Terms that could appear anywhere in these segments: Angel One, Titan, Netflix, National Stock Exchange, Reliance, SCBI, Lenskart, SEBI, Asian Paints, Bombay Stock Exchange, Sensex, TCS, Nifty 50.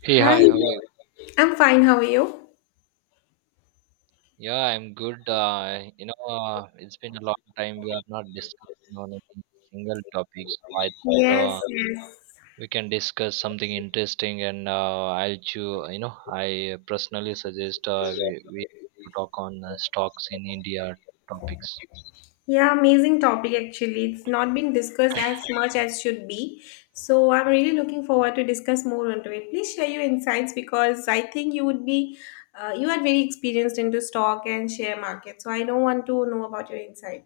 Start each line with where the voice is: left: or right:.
right: Hey,
left: Hi,
right: hi, how are you?
left: I'm fine. How are you?
right: Yeah, I'm good. It's been a long time we are not discussing on any single topic, so I
left: Yes,
right: thought
left: yes.
right: we can discuss something interesting. And I'll choose, I personally suggest we to talk on stocks in India topics.
left: Yeah, amazing topic actually. It's not been discussed as much as should be. So I'm really looking forward to discuss more onto it. Please share your insights because I think you would be you are very experienced into stock and share market. So I don't want to know about your insight.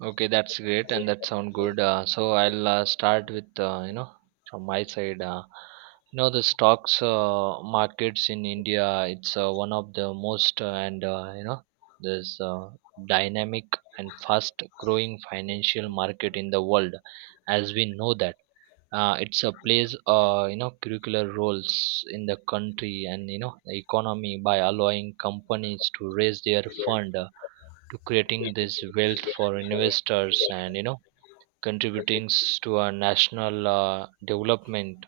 right: Okay, that's great, and that sound good. So I'll start with from my side. The stocks markets in India. It's one of the most and you know this dynamic and fast growing financial market in the world, as we know that. It's a plays curricular roles in the country and you know the economy by allowing companies to raise their fund. To creating this wealth for investors and you know contributing to our national development.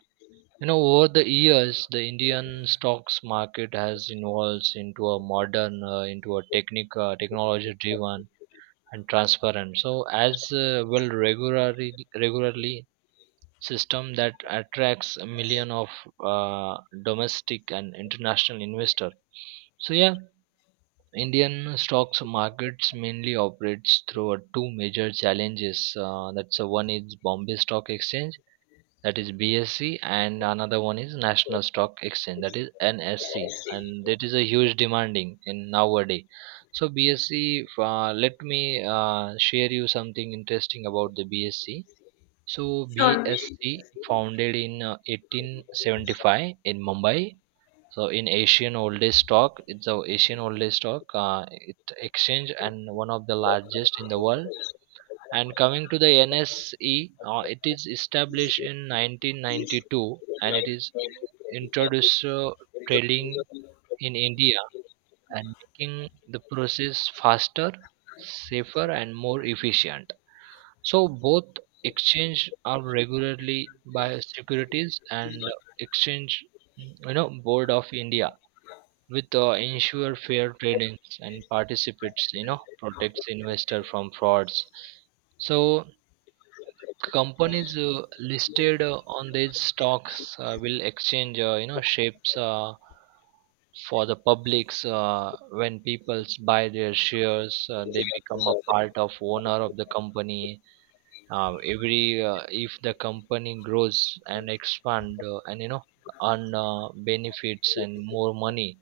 right: You know, over the years the indian stocks market has evolved into a modern, into a technic technology driven and transparent, so as well regularly system that attracts a million of uh, domestic and international investor. So yeah, Indian stocks markets mainly operates through two major challenges. That's One is Bombay Stock Exchange, that is BSE, and another one is National Stock Exchange, that is NSC, and that is a huge demanding in nowadays. So BSE, let me share you something interesting about the BSE. So
left: Sure.
right: BSE founded in 1875 in Mumbai, so in Asian Old Age stock, it's a Asian Old Age stock. It exchange and one of the largest in the world. And coming to the NSE, it is established in 1992 and it is introduced trading in India and making the process faster, safer, and more efficient. So both exchange are regularly by securities and exchange, you know, board of india with ensure fair trading and participates, you know, protects investor from frauds. So companies listed on these stocks will exchange shapes for the publics. When people buy their shares they become a part of owner of the company. Every If the company grows and expand and you know earn benefits and more money,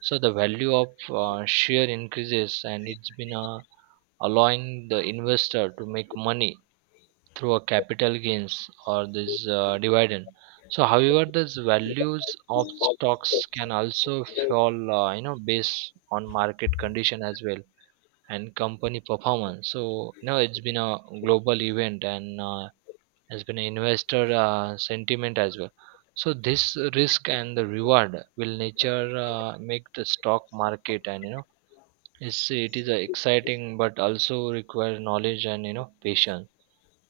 right: so the value of share increases and it's been allowing the investor to make money through a capital gains or this dividend. So however these values of stocks can also fall, you know, based on market condition as well and company performance. So you know it's been a global event and has been investor sentiment as well. So this risk and the reward will nature make the stock market, and you know it's, it is exciting but also requires knowledge and you know patience.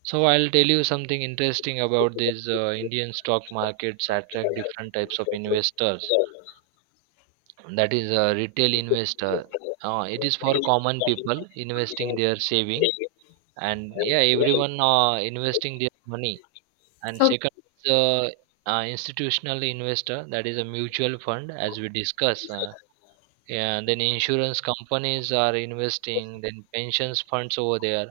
right: So I'll tell you something interesting about this indian stock markets attract different types of investors. That is a retail investor, it is for common people investing their saving, and yeah everyone investing their money. And second
left: Okay.
right: is institutional investor, that is a mutual fund as we discuss, and then insurance companies are investing, then pensions funds over there.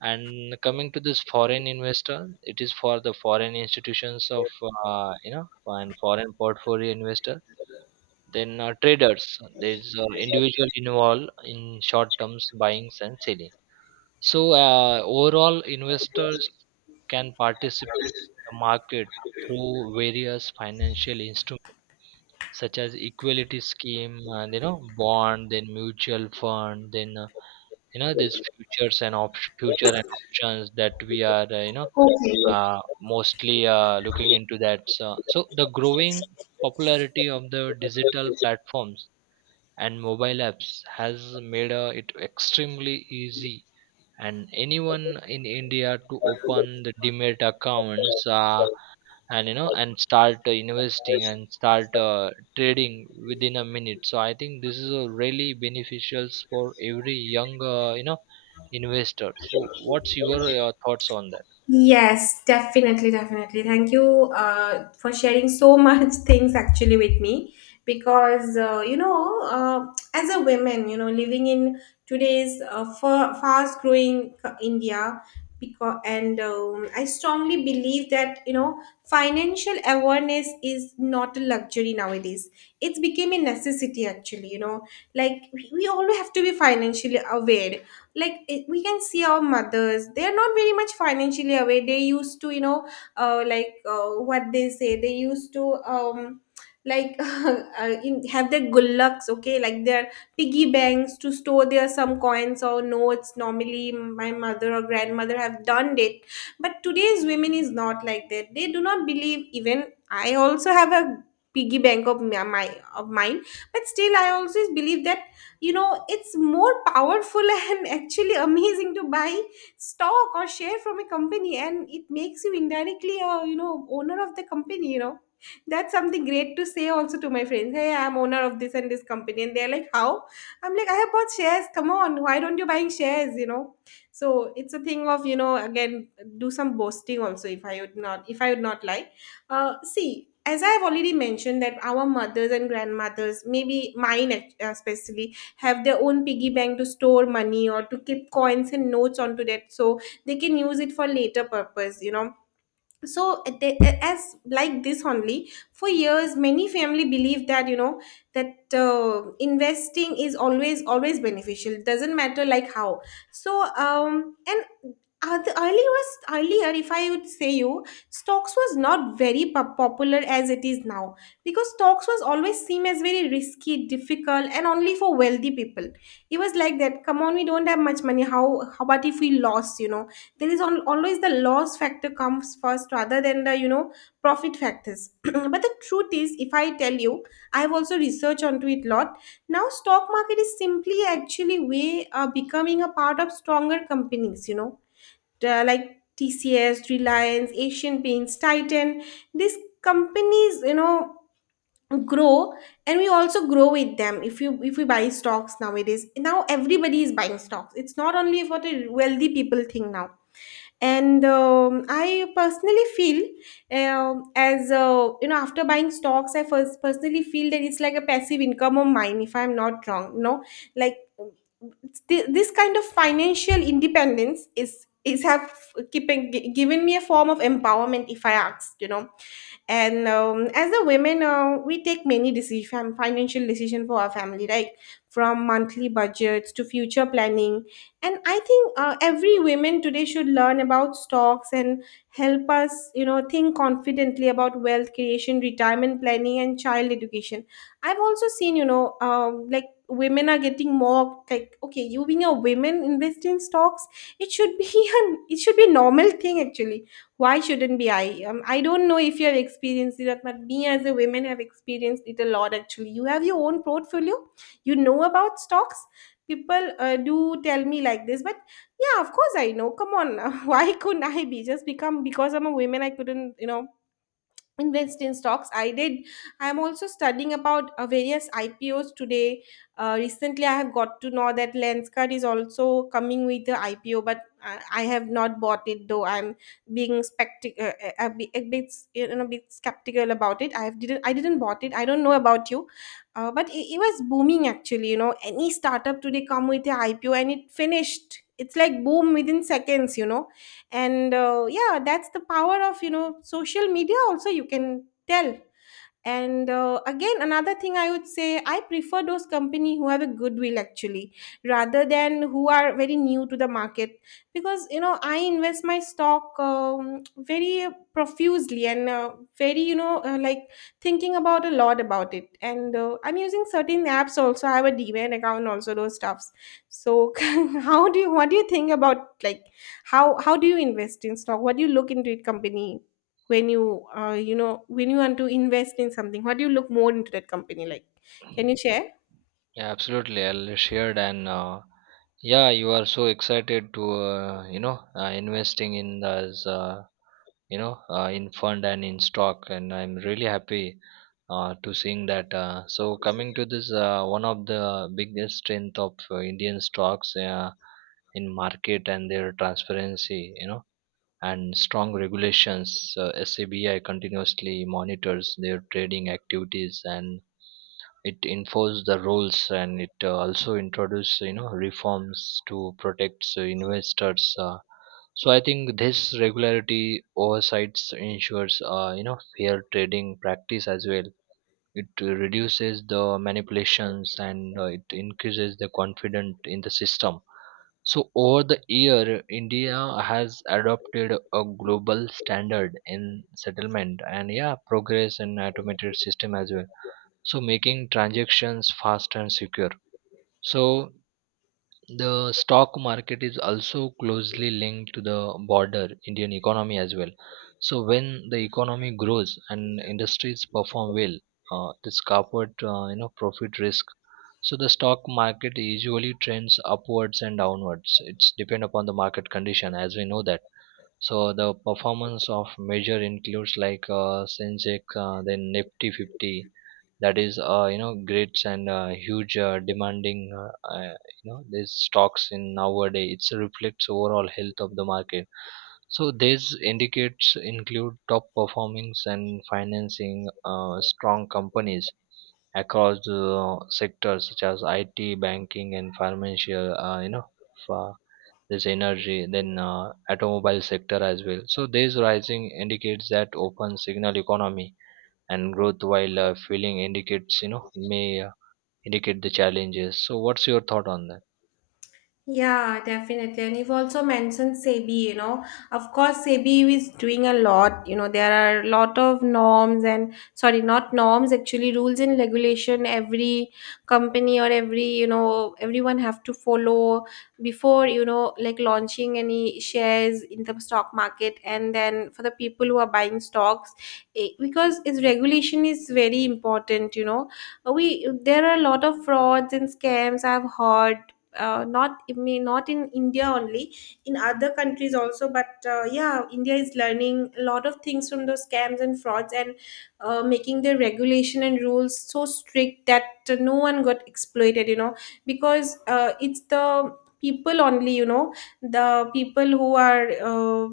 right: And coming to this foreign investor, it is for the foreign institutions of and foreign portfolio investor. Then traders, there's individual involved in short terms buyings and selling. So overall, investors can participate in the market through various financial instruments such as equality scheme and you know bond, then mutual fund, then these futures and future and options that we are
left: Okay.
right: mostly looking into that. So the growing popularity of the digital platforms and mobile apps has made it extremely easy and anyone in India to open the demat accounts, and you know and start investing and start trading within a minute. So I think this is a really beneficial for every young investor. So what's your thoughts on that?
left: Yes, definitely. Thank you for sharing so much things actually with me because as a woman, living in today's fast-growing India, because and I strongly believe that, you know, financial awareness is not a luxury nowadays. It's became a necessity actually. You know, like we all have to be financially aware like it, we can see our mothers, they're not very much financially aware. They used to, you know, what they say, they used to, like, have their gullaks, okay, like their piggy banks, to store their some coins or notes. Normally my mother or grandmother have done it, but today's women is not like that, they do not believe. Even I also have a piggy bank of of mine, but still I also believe that, you know, it's more powerful and actually amazing to buy stock or share from a company, and it makes you indirectly a, you know, owner of the company. You know, that's something great to say also to my friends, hey, I'm owner of this and this company, and they're like, how? I'm like, I have bought shares, come on, why don't you buying shares, you know? So it's a thing of, you know, again, do some boasting also, if I would not lie. See, as I have already mentioned that our mothers and grandmothers, maybe mine, especially, have their own piggy bank to store money or to keep coins and notes onto that, so they can use it for later purpose, you know. So as like this only for years, many family believe that, you know, that investing is always always beneficial. It doesn't matter like how. So and the earlier was earlier, if I would say, you, stocks was not very popular as it is now, because stocks was always seen as very risky, difficult, and only for wealthy people. It was like that, come on, we don't have much money, how about if we lost, you know? There is always the loss factor comes first rather than the, you know, profit factors. But the truth is, if I tell you, I have also researched onto it lot. Now stock market is simply actually way, becoming a part of stronger companies, you know, like TCS, Reliance, Asian Paints, Titan. These companies, you know, grow, and we also grow with them. If you if we buy stocks nowadays, now everybody is buying stocks, it's not only for the wealthy people thing now. And I personally feel, as, you know, after buying stocks, I first personally feel that it's like a passive income of mine, if I'm not wrong, you know. Like this kind of financial independence is have keeping given me a form of empowerment, if I ask, you know. And as a women, we take many decision, financial decision for our family, right, from monthly budgets to future planning. And I think every women today should learn about stocks and help us, you know, think confidently about wealth creation, retirement planning, and child education. I've also seen, you know, like women are getting mocked like, okay, you being a woman invest in stocks. It should be an it should be a normal thing actually. Why shouldn't be? I I don't know if you have experienced it, but me as a woman have experienced it a lot. Actually, you have your own portfolio, you know, about stocks? People do tell me like this, but yeah, of course I know, come on. Why couldn't I be, just become because I'm a woman I couldn't, you know, invest in stocks? I did. I'm also studying about various IPOs today. Recently I have got to know that Lenskart is also coming with the IPO, but I have not bought it, though I'm being a bit, you know, a bit skeptical about it. I have didn't I didn't bought it, I don't know about you. But it was booming actually, you know, any startup today come with a IPO and it finished, it's like boom within seconds, you know. And yeah, that's the power of, you know, social media also, you can tell. And again, another thing I would say, I prefer those company who have a goodwill actually rather than who are very new to the market. Because, you know, I invest my stock very profusely and very, you know, like thinking about a lot about it. And I'm using certain apps also, I have a demat account also, those stuffs. So how do you what do you think about like, how do you invest in stock? What do you look into it company when you, you know, when you want to invest in something, what do you look more into that company, like, can you share?
right: Yeah, absolutely. I'll share, and yeah, you are so excited to investing in this in fund and in stock, and I'm really happy to seeing that. So coming to this, one of the biggest strength of Indian stocks in market and their transparency, you know, and strong regulations. SCBI continuously monitors their trading activities and it enforces the rules, and it also introduces you know reforms to protect investors. So I think this regularity oversights ensures you know fair trading practice as well. It reduces the manipulations and it increases the confidence in the system. So over the year, India has adopted a global standard in settlement and yeah, progress in automated system as well. So making transactions fast and secure. So the stock market is also closely linked to the broader Indian economy as well. So when the economy grows and industries perform well, this corporate profit risk. So the stock market usually trends upwards and downwards. It's depend upon the market condition, as we know that. So the performance of measure includes like Sensex, then Nifty 50, that is grids and huge demanding these stocks in nowadays. It reflects overall health of the market. So these indicates include top performings and financing strong companies across the sectors such as IT, banking, and financial. F- this energy, then automobile sector as well. So this rising indicates that open signal economy and growth, while feeling indicates you know may indicate the challenges. So what's your thought on that?
left: Yeah, definitely. And you've also mentioned SEBI, you know. Of course, SEBI is doing a lot. You know, there are a lot of norms and, sorry, not norms, actually rules and regulation every company or every, you know, everyone have to follow before, you know, like launching any shares in the stock market. And then for the people who are buying stocks, eh, because its regulation is very important, you know. We, there are a lot of frauds and scams I've heard, not I mean, not in India only, in other countries also. But yeah, India is learning a lot of things from those scams and frauds and making their regulation and rules so strict that no one got exploited. You know, because it's the people only. You know, the people who are.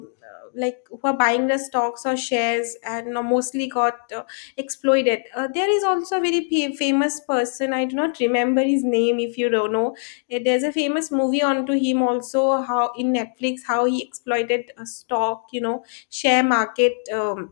left: Like who are buying the stocks or shares and mostly got exploited. There is also a very famous person. I do not remember his name. If you don't know, eh, there's a famous movie onto him also, how in Netflix, how he exploited stock, you know, share market.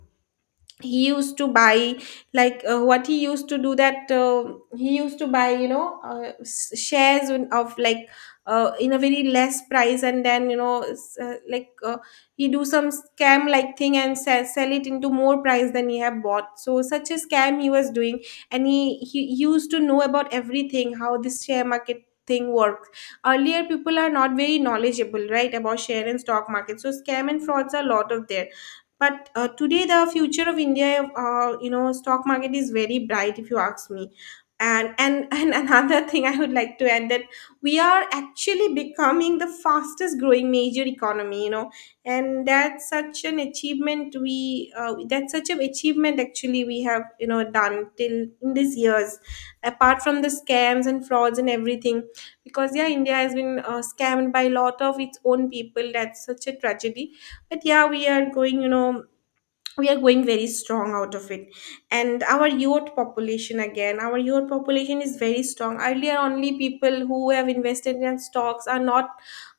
left: He used to buy like, what he used to do, that he used to buy, you know, shares of like, in a very less price, and then, you know, like, he do some scam like thing and sell it into more price than he have bought. So such a scam he was doing, and he used to know about everything, how this share market thing works. Earlier people are not very knowledgeable, right, about share and stock market, so scam and frauds are a lot of there. But today the future of India, you know, stock market is very bright if you ask me. And and another thing I would like to add, that we are actually becoming the fastest growing major economy, you know. And that's such an achievement we That's such an achievement actually we have, you know, done till in these years, apart from the scams and frauds and everything. Because yeah, India has been scammed by a lot of its own people, that's such a tragedy. But yeah, we are going very strong out of it. And our youth population again, our youth population is very strong. Earlier only people who have invested in stocks are not,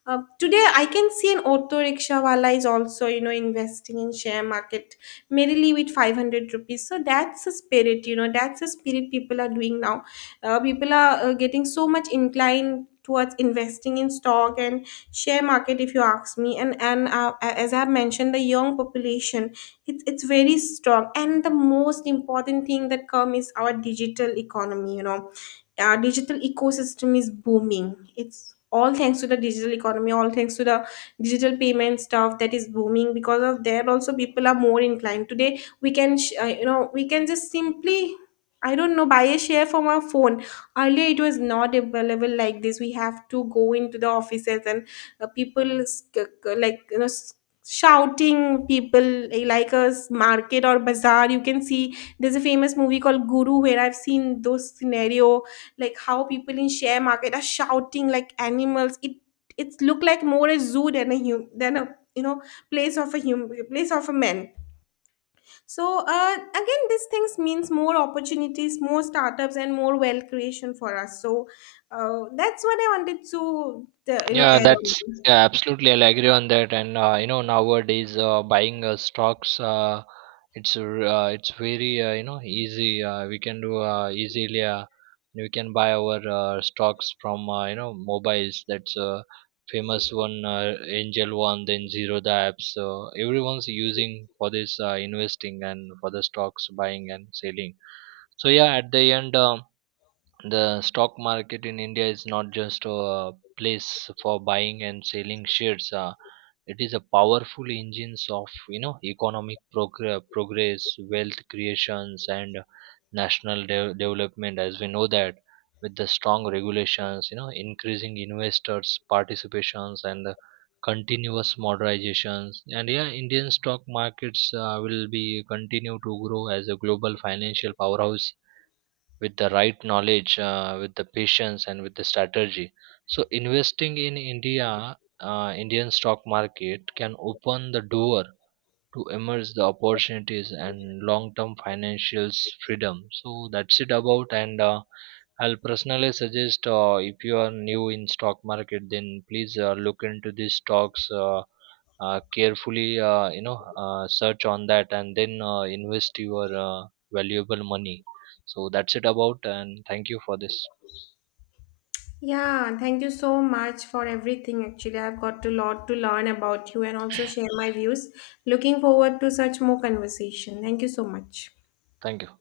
left: today I can see an auto rickshaw wala is also, you know, investing in share market merely with 500 rupees. So that's a spirit, you know, that's a spirit people are doing now. People are getting so much inclined towards investing in stock and share market if you ask me. And As I have mentioned, the young population, it's very strong. And the most important thing that come is our digital economy, you know. Our digital ecosystem is booming, it's all thanks to the digital economy, all thanks to the digital payment stuff that is booming, because of there also people are more inclined today. We can you know, we can just simply, I don't know, buy a share from our phone. Earlier it was not available like this, we have to go into the offices and, people like, you know, shouting people, like a market or bazaar. You can see, there's a famous movie called Guru, where I've seen those scenario, like how people in share market are shouting like animals. It it's look like more a zoo than a hum than a, you know, place of a human, place of a man. So again, these things means more opportunities, more startups, and more wealth creation for us. So that's what I wanted to you know,
right: Yeah,
left: add on.
right: that's yeah, absolutely. I'll agree on that. And, nowadays buying stocks, it's very easy. We can do easily. We can buy our stocks from mobiles. That's a famous one, Angel One, then Zero the apps. So everyone's using for this investing and for the stocks buying and selling. So yeah, at the end. The stock market in India is not just a place for buying and selling shares. It is a powerful engines of you know economic progress, wealth creations, and national development. As we know that, with the strong regulations, you know, increasing investors' participations and the continuous modernizations, and yeah, Indian stock markets will be continue to grow as a global financial powerhouse with the right knowledge, with the patience, and with the strategy. So investing in India, Indian stock market can open the door to emerge the opportunities and long-term financial freedom. So that's it about, and I'll personally suggest if you are new in stock market then please look into these stocks carefully, search on that and then invest your valuable money. So that's it about, and thank you for this.
left: Yeah, thank you so much for everything. Actually, I've got a lot to learn about you and also share my views. Looking forward to such more conversation. Thank you so much.
right: Thank you.